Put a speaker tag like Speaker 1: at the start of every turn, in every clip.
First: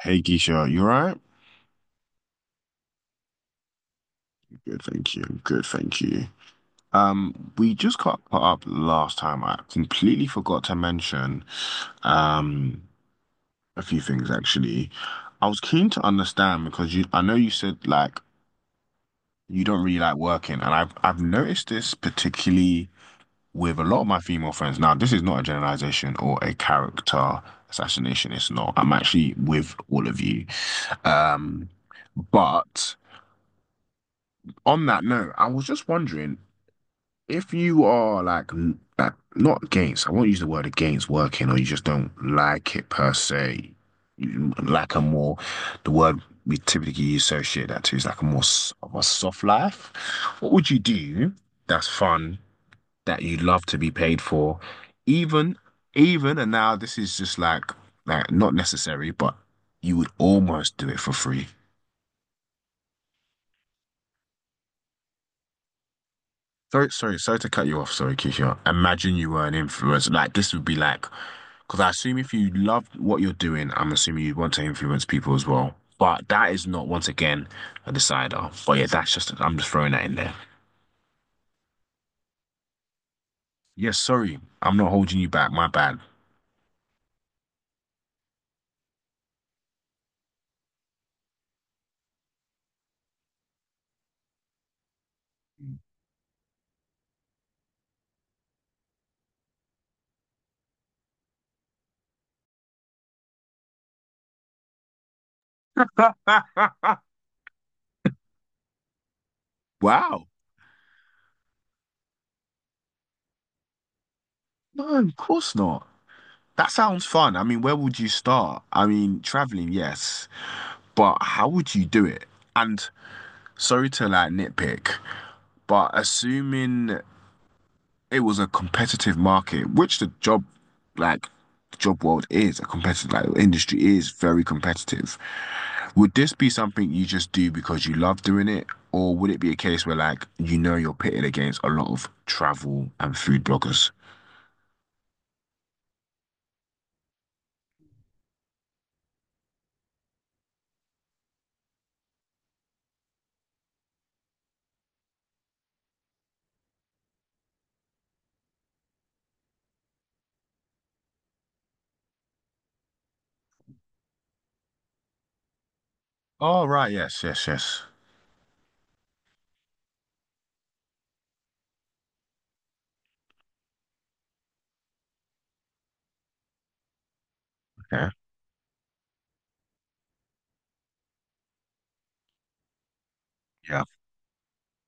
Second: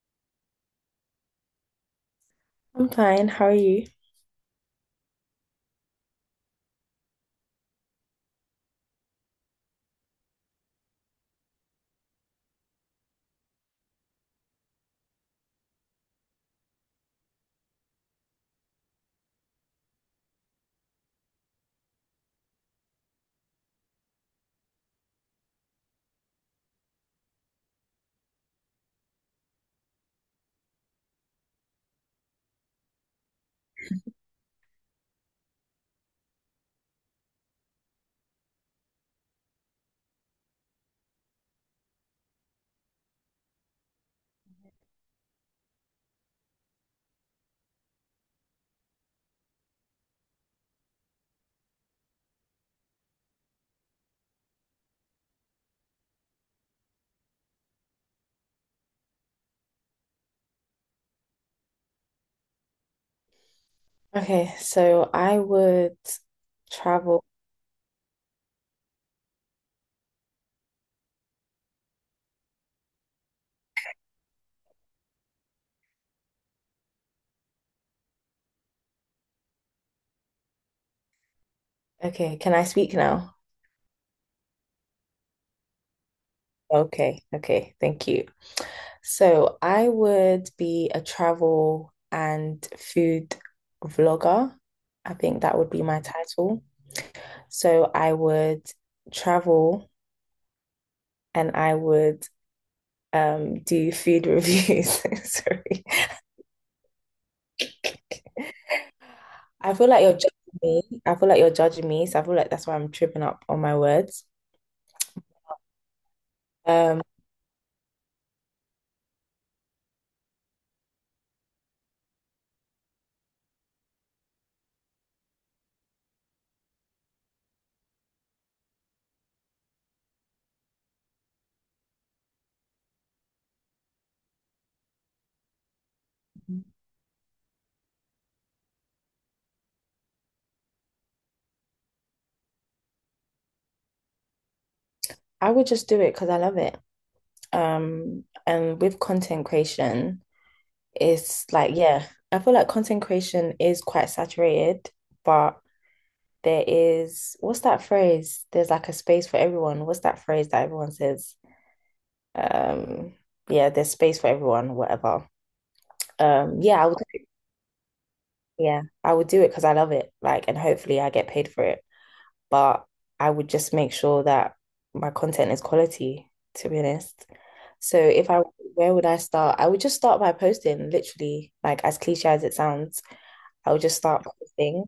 Speaker 1: Hey Keisha, you alright?
Speaker 2: I'm fine. How are you?
Speaker 1: Good, thank you. Good, thank you. We just got put up last time. I completely forgot to mention um a few things actually. I was keen to understand because you I know you said you don't really like working, and I've noticed this particularly with a lot of my female friends. Now, this is not a generalization or a character assassination, it's not. I'm actually with all of you. Um, but On that note, I was just wondering if you are like not against. I won't use the word against working, or you just don't like it per se. You like a more the word we typically associate that to is like a more of a soft life. What would you do that's fun that you'd love to be paid for, even and now this is just like not necessary, but you would almost do it for free.
Speaker 2: Okay, so I would
Speaker 1: Sorry, sorry,
Speaker 2: travel.
Speaker 1: sorry to cut you off. Sorry, Keisha. Imagine you were an influencer. Like this would be like. Because I assume if you love what you're doing, I'm assuming you want to influence people as well. But that is not, once again, a decider. But yeah, that's just, I'm just throwing that in there.
Speaker 2: Okay, can I speak now?
Speaker 1: Yes, sorry. I'm not holding you back. My bad.
Speaker 2: Okay, okay, thank you. So I would be a travel and food vlogger. I think that would be my title. So I would travel and I would do food reviews. Sorry. I feel like you're
Speaker 1: Wow.
Speaker 2: judging me. I feel like you're judging me, so I feel like that's why I'm tripping up on my words.
Speaker 1: No, of course not. That
Speaker 2: Um,
Speaker 1: sounds fun. I mean, where would you start? I mean, traveling, yes, but how would you do it? And sorry to like nitpick, but assuming it was a competitive market, which the job, like, the job world is a competitive, like, the industry is very competitive. Would this be something you just do because you love doing it, or would it be a case where, like, you're pitted against a lot of travel and food bloggers?
Speaker 2: I would just do it because I love it. And with content creation, it's like, yeah, I feel like content creation is quite saturated, but there is, what's that phrase? There's like a space for everyone. What's that phrase that everyone says? Um, yeah, there's space for everyone, whatever. Um,
Speaker 1: Oh,
Speaker 2: yeah, I
Speaker 1: right.
Speaker 2: would,
Speaker 1: Yes, yes, yes.
Speaker 2: yeah, I would do it because I love it, like, and hopefully I get paid for it. But I would just make sure that my content is quality, to be honest. So
Speaker 1: Okay.
Speaker 2: if I, Where would I start? I would just start by posting, literally, like as cliche as it sounds, I would
Speaker 1: Yeah.
Speaker 2: just start posting.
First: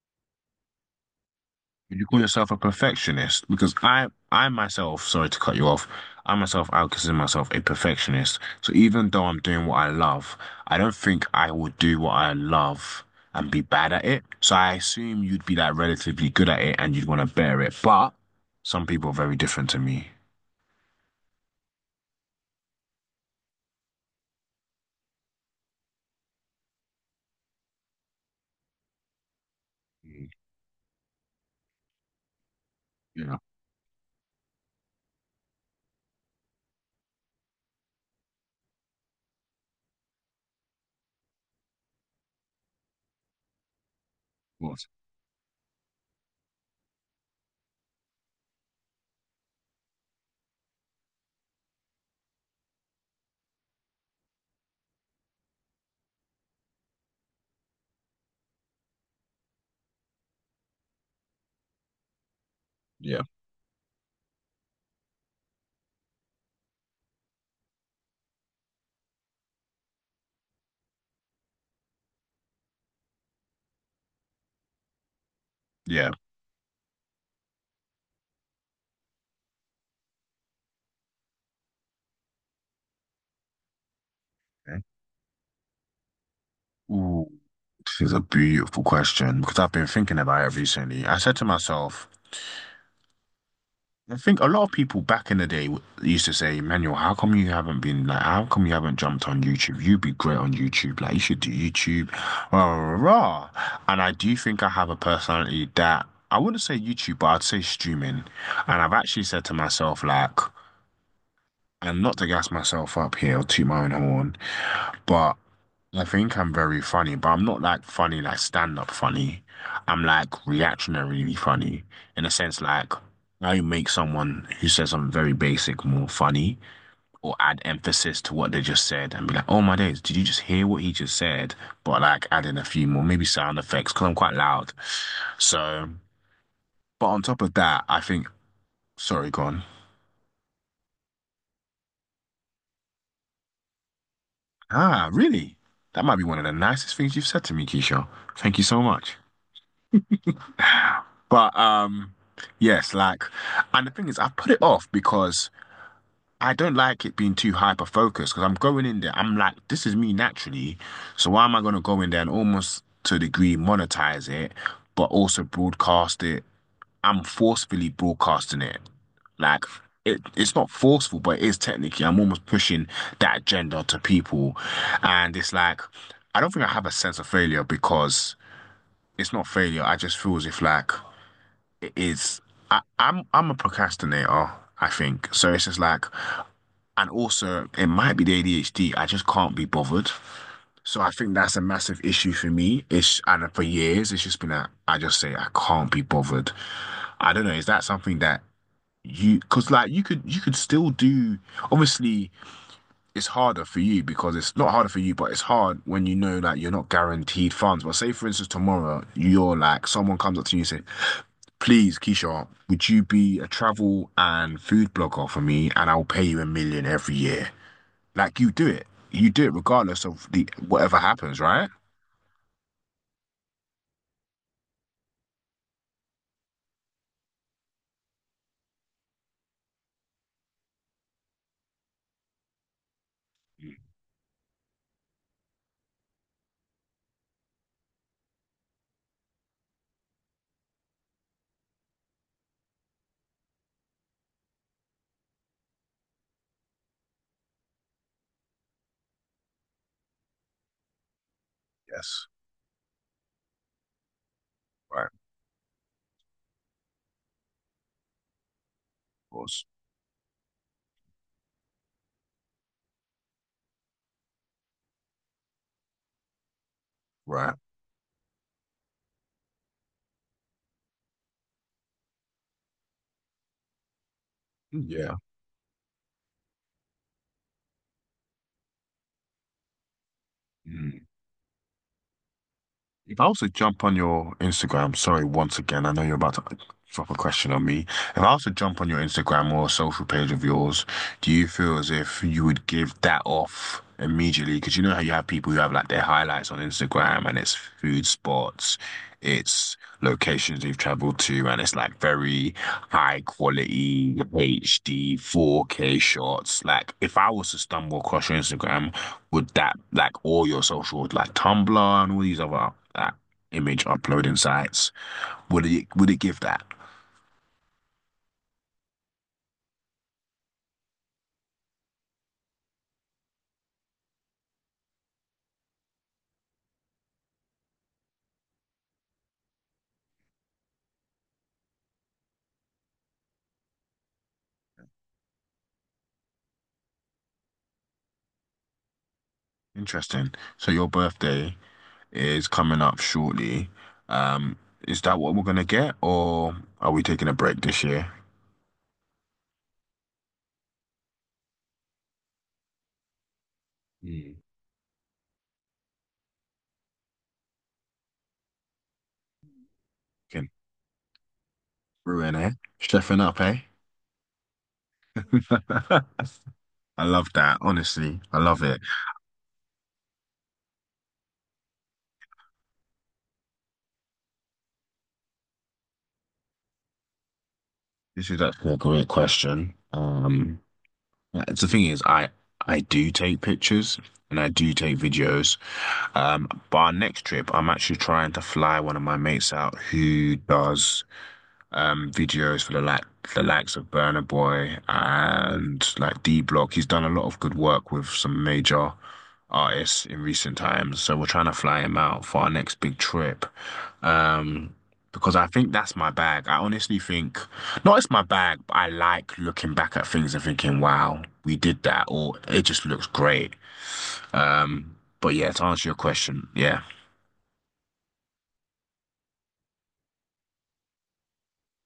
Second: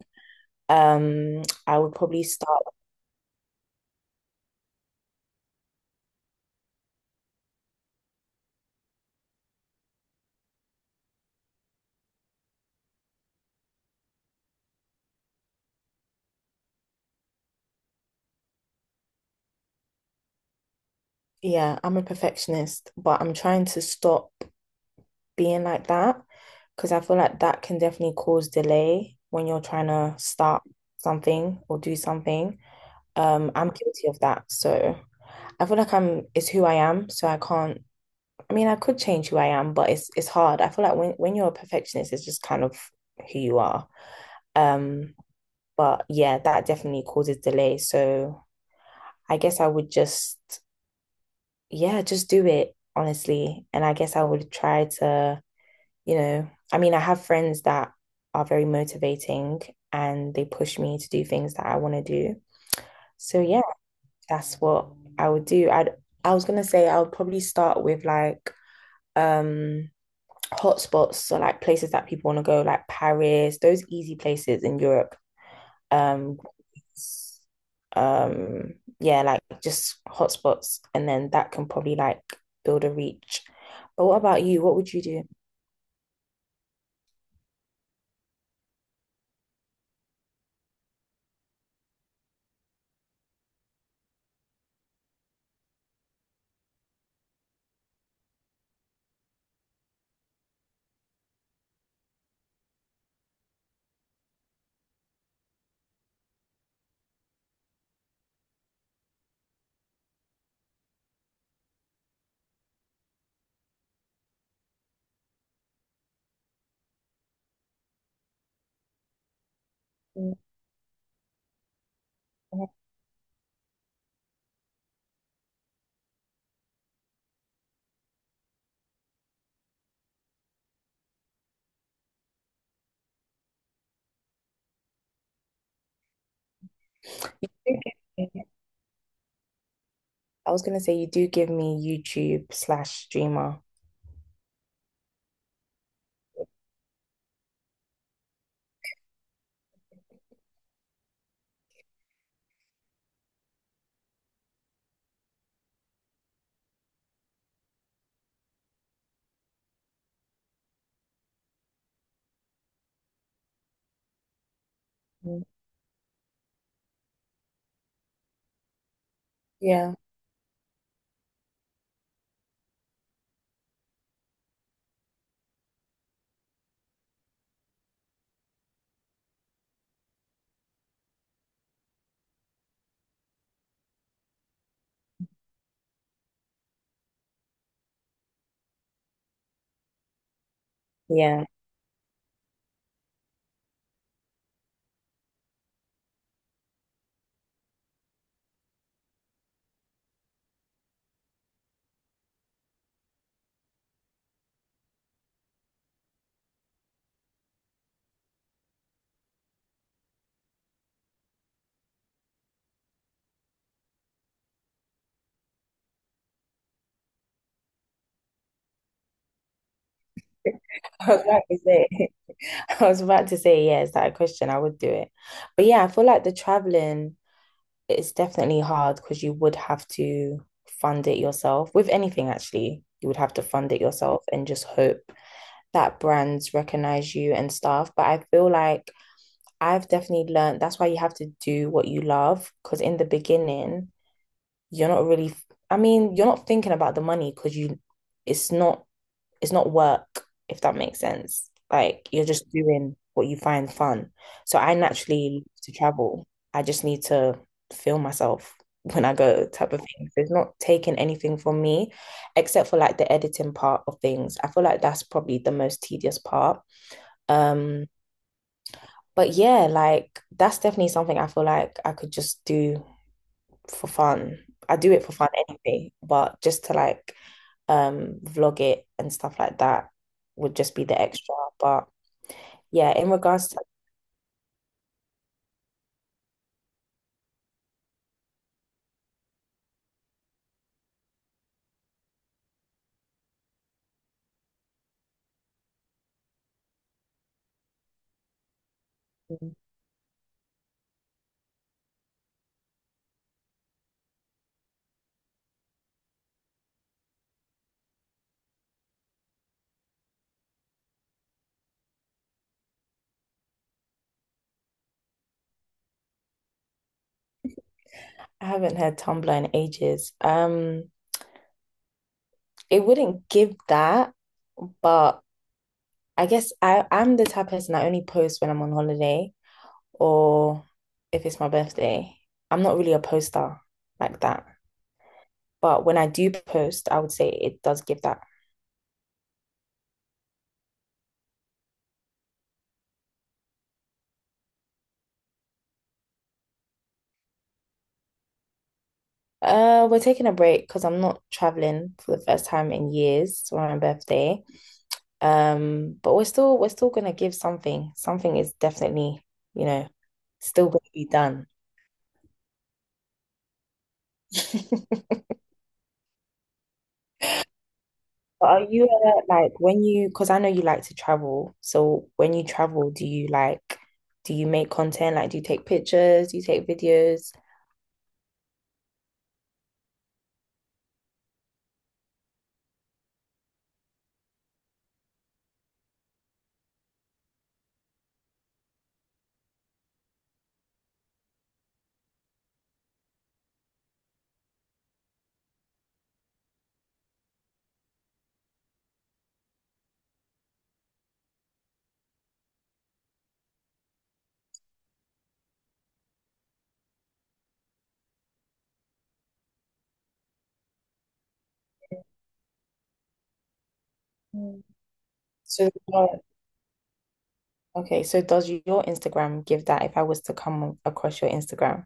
Speaker 2: I would
Speaker 1: Would you call
Speaker 2: probably
Speaker 1: yourself a
Speaker 2: start,
Speaker 1: perfectionist? Because sorry to cut you off, I myself, I would consider myself a perfectionist. So even though I'm doing what I love, I don't think I would do what I love and be bad at it. So I assume you'd be like relatively good at it and you'd want to bear it. But some people are very different to me.
Speaker 2: Yeah, I'm a perfectionist, but I'm trying to stop being like that because I feel like that can definitely cause delay when you're trying to
Speaker 1: Mm,
Speaker 2: start something or do something.
Speaker 1: yeah,
Speaker 2: I'm guilty of that. So I feel like I'm, it's who I am. So I can't, I mean, I could change who I am, but it's hard. I feel like when you're a perfectionist, it's just kind of who you are.
Speaker 1: what?
Speaker 2: Um, but yeah, that definitely causes delay. So I guess I would just, yeah, just do it honestly. And I guess I would try to, I mean, I have friends that are very motivating and they push me to do things that I want to do.
Speaker 1: Yeah,
Speaker 2: So yeah, that's what I would do. I was gonna say I would probably start with like um hotspots, so like places that people want to go, like Paris, those easy places in Europe.
Speaker 1: yeah.
Speaker 2: Um, um, yeah, like just hotspots, and then that can probably like build a reach. But what about you? What
Speaker 1: Okay.
Speaker 2: would you do?
Speaker 1: Ooh. This is a beautiful question because I've been thinking about it recently. I said to myself, I think a lot of people back in the day used to say, Manuel, how come you haven't how come you haven't jumped on YouTube? You'd be great on YouTube. Like, you should do YouTube. Rah, rah, rah. And I do think I have a personality that I wouldn't say YouTube, but I'd say streaming. And I've actually said to myself, like, and not to gas myself up here or toot my own horn, but I think I'm very funny, but I'm not like funny, like stand-up funny. I'm like
Speaker 2: Mm.
Speaker 1: reactionarily funny in a sense,
Speaker 2: I
Speaker 1: like I make someone who says something very basic more funny or add emphasis to what they just said and be like, oh my days, did you just hear what he just said? But like adding a few more, maybe sound effects, because I'm quite loud. So, but on top of that,
Speaker 2: think-
Speaker 1: I think, sorry, gone.
Speaker 2: I was gonna say you do give me YouTube slash streamer.
Speaker 1: Ah, really? That might be one of the nicest things you've said to me, Keisha. Thank you so much. But yes, like, and the thing is, I put it off because I don't like it being too hyper focused. Because I'm going in there, I'm like, this is me naturally, so why am I going to go in there and almost to a degree monetize it, but
Speaker 2: Mm.
Speaker 1: also broadcast it? I'm forcefully broadcasting it. Like,
Speaker 2: Yeah,
Speaker 1: it's not forceful, but it is technically. I'm almost pushing that agenda to people, and it's like, I don't think I have a sense of failure because it's not failure. I just feel as if like its I'm a procrastinator, I think. So it's just like, and also it might be the ADHD. I just can't be bothered. So I think
Speaker 2: yeah.
Speaker 1: that's a massive issue for me. It's and for years it's just been that I just say I can't be bothered. I don't know. Is that something that you? Because like you could still do. Obviously, it's harder for you because it's not harder for you, but it's hard when you know that you're not guaranteed funds. But say for instance tomorrow you're like someone comes up to you and says, please, Keisha, would you be a travel and food blogger for me and I'll pay you a million every year? Like you do it. You do it regardless of the whatever
Speaker 2: I was
Speaker 1: happens,
Speaker 2: about to
Speaker 1: right?
Speaker 2: say, I was about to say, yeah, is that a question? I would do it. But yeah, I feel like the traveling is definitely hard because you would have to fund it yourself. With anything, actually, you would have to fund it yourself and just hope that brands recognize you and stuff. But I feel like I've definitely learned that's why you have to do what you love. Because in the beginning, you're not really, I mean, you're not thinking about the money because it's not, it's not work, if that makes sense. Like you're
Speaker 1: Yes.
Speaker 2: just doing what you find fun. So I
Speaker 1: Right.
Speaker 2: naturally love to travel. I just need to feel myself when I
Speaker 1: Of
Speaker 2: go,
Speaker 1: course.
Speaker 2: type of thing. So it's not taking anything from me except for like the editing part of things. I feel like that's probably the most tedious part,
Speaker 1: Right.
Speaker 2: um, but yeah, like that's definitely something I feel like I could just do for fun. I do it for
Speaker 1: Yeah.
Speaker 2: fun anyway, but just to like vlog it and stuff like that would just be the
Speaker 1: Mm.
Speaker 2: extra. But yeah, in
Speaker 1: If I was to
Speaker 2: regards to
Speaker 1: jump on your Instagram, sorry, once again, I know you're about to drop a question on me. If I was to jump on your Instagram or a social page of yours, do you feel as if you would give that off immediately? Because you know how you have people who have like their highlights on Instagram and it's food spots, it's locations they've traveled to, and it's like very high quality HD 4K shots. Like if I was to stumble across your Instagram, would that like all your social like Tumblr and all these other image uploading sites? Would it give that?
Speaker 2: I haven't had Tumblr in ages. It wouldn't give that, but I guess, I'm the type of person, I only post when I'm on holiday or if it's my birthday. I'm not really a poster like that. But when I do post, I would say it does give that.
Speaker 1: Interesting. So your birthday is coming up shortly. Um, is that what we're gonna get, or are we taking a break this year?
Speaker 2: We're taking a break because I'm not traveling for the first time in years for my
Speaker 1: Mm.
Speaker 2: birthday. But we're still gonna give something. Something is definitely, you know,
Speaker 1: Fucking
Speaker 2: still gonna be done.
Speaker 1: brewing, eh? Chefing up, eh? I love that. Honestly, I
Speaker 2: But are
Speaker 1: love it.
Speaker 2: you, like when you, because I know you like to travel, so when you travel, do you like, do you make content? Like, do you take pictures? Do you take videos?
Speaker 1: This is actually a great question. Yeah, it's the thing is, I do take pictures and I do take videos. But our next trip, I'm actually trying to fly one of my mates out who does videos for the likes of Burna Boy and like D Block. He's done a lot of good work with some major artists in recent times. So we're trying to fly him out for our next big trip. Um Because I think that's my bag. I honestly think, not it's my bag, but I like looking back at things and thinking, wow, we did that, or it just looks great.
Speaker 2: Mm.
Speaker 1: Um, but yeah, to
Speaker 2: So,
Speaker 1: answer your question, yeah.
Speaker 2: okay, so does your Instagram give that? If I was to come across your Instagram,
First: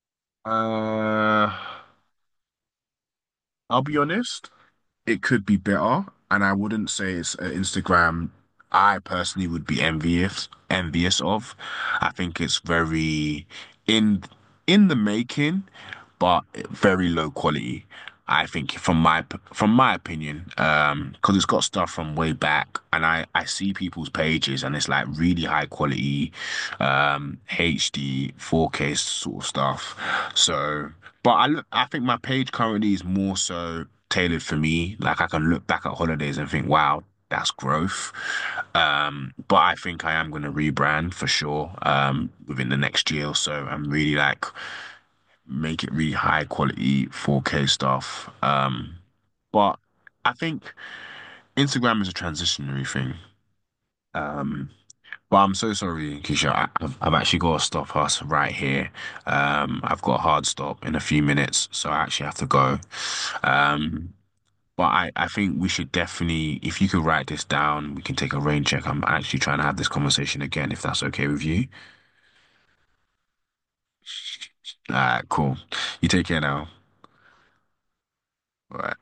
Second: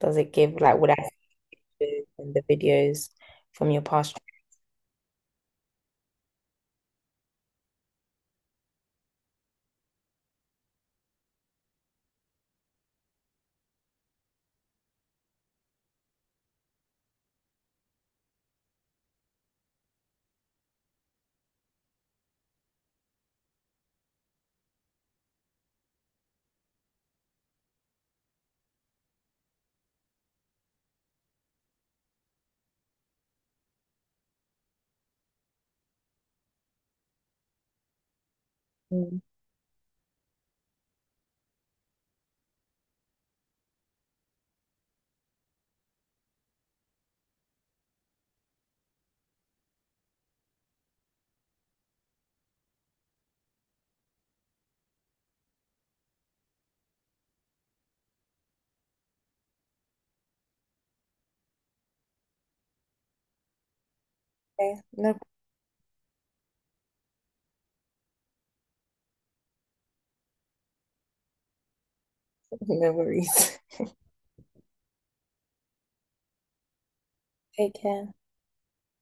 Speaker 2: does it give like what I
Speaker 1: Uh,
Speaker 2: see in the videos from
Speaker 1: I'll
Speaker 2: your
Speaker 1: be
Speaker 2: past?
Speaker 1: honest. It could be better, and I wouldn't say it's Instagram I personally would be envious of. I think it's very in in the making but very low quality. I think from my opinion, because it's got stuff from way back, and I see people's pages, and it's like really high quality, HD, 4K sort of stuff. So, but I look, I think my page currently is more so tailored for me. Like I can look back at holidays and think, wow. That's growth.
Speaker 2: Mm.
Speaker 1: But I think I am going to rebrand for sure within the next year or so. I'm really like make it really high quality 4K stuff. But I think Instagram is a transitionary thing. Um, but I'm so sorry, Keisha. I've actually got to stop us right here. I've got a hard stop in a few minutes, so I actually have to go. Um,
Speaker 2: Okay,
Speaker 1: but
Speaker 2: no,
Speaker 1: I think we should definitely, if you could write this down, we can take a rain check. I'm actually trying to have this conversation again, if that's okay with you.
Speaker 2: no worries.
Speaker 1: All right, cool. You take care now.
Speaker 2: Take care.
Speaker 1: All right.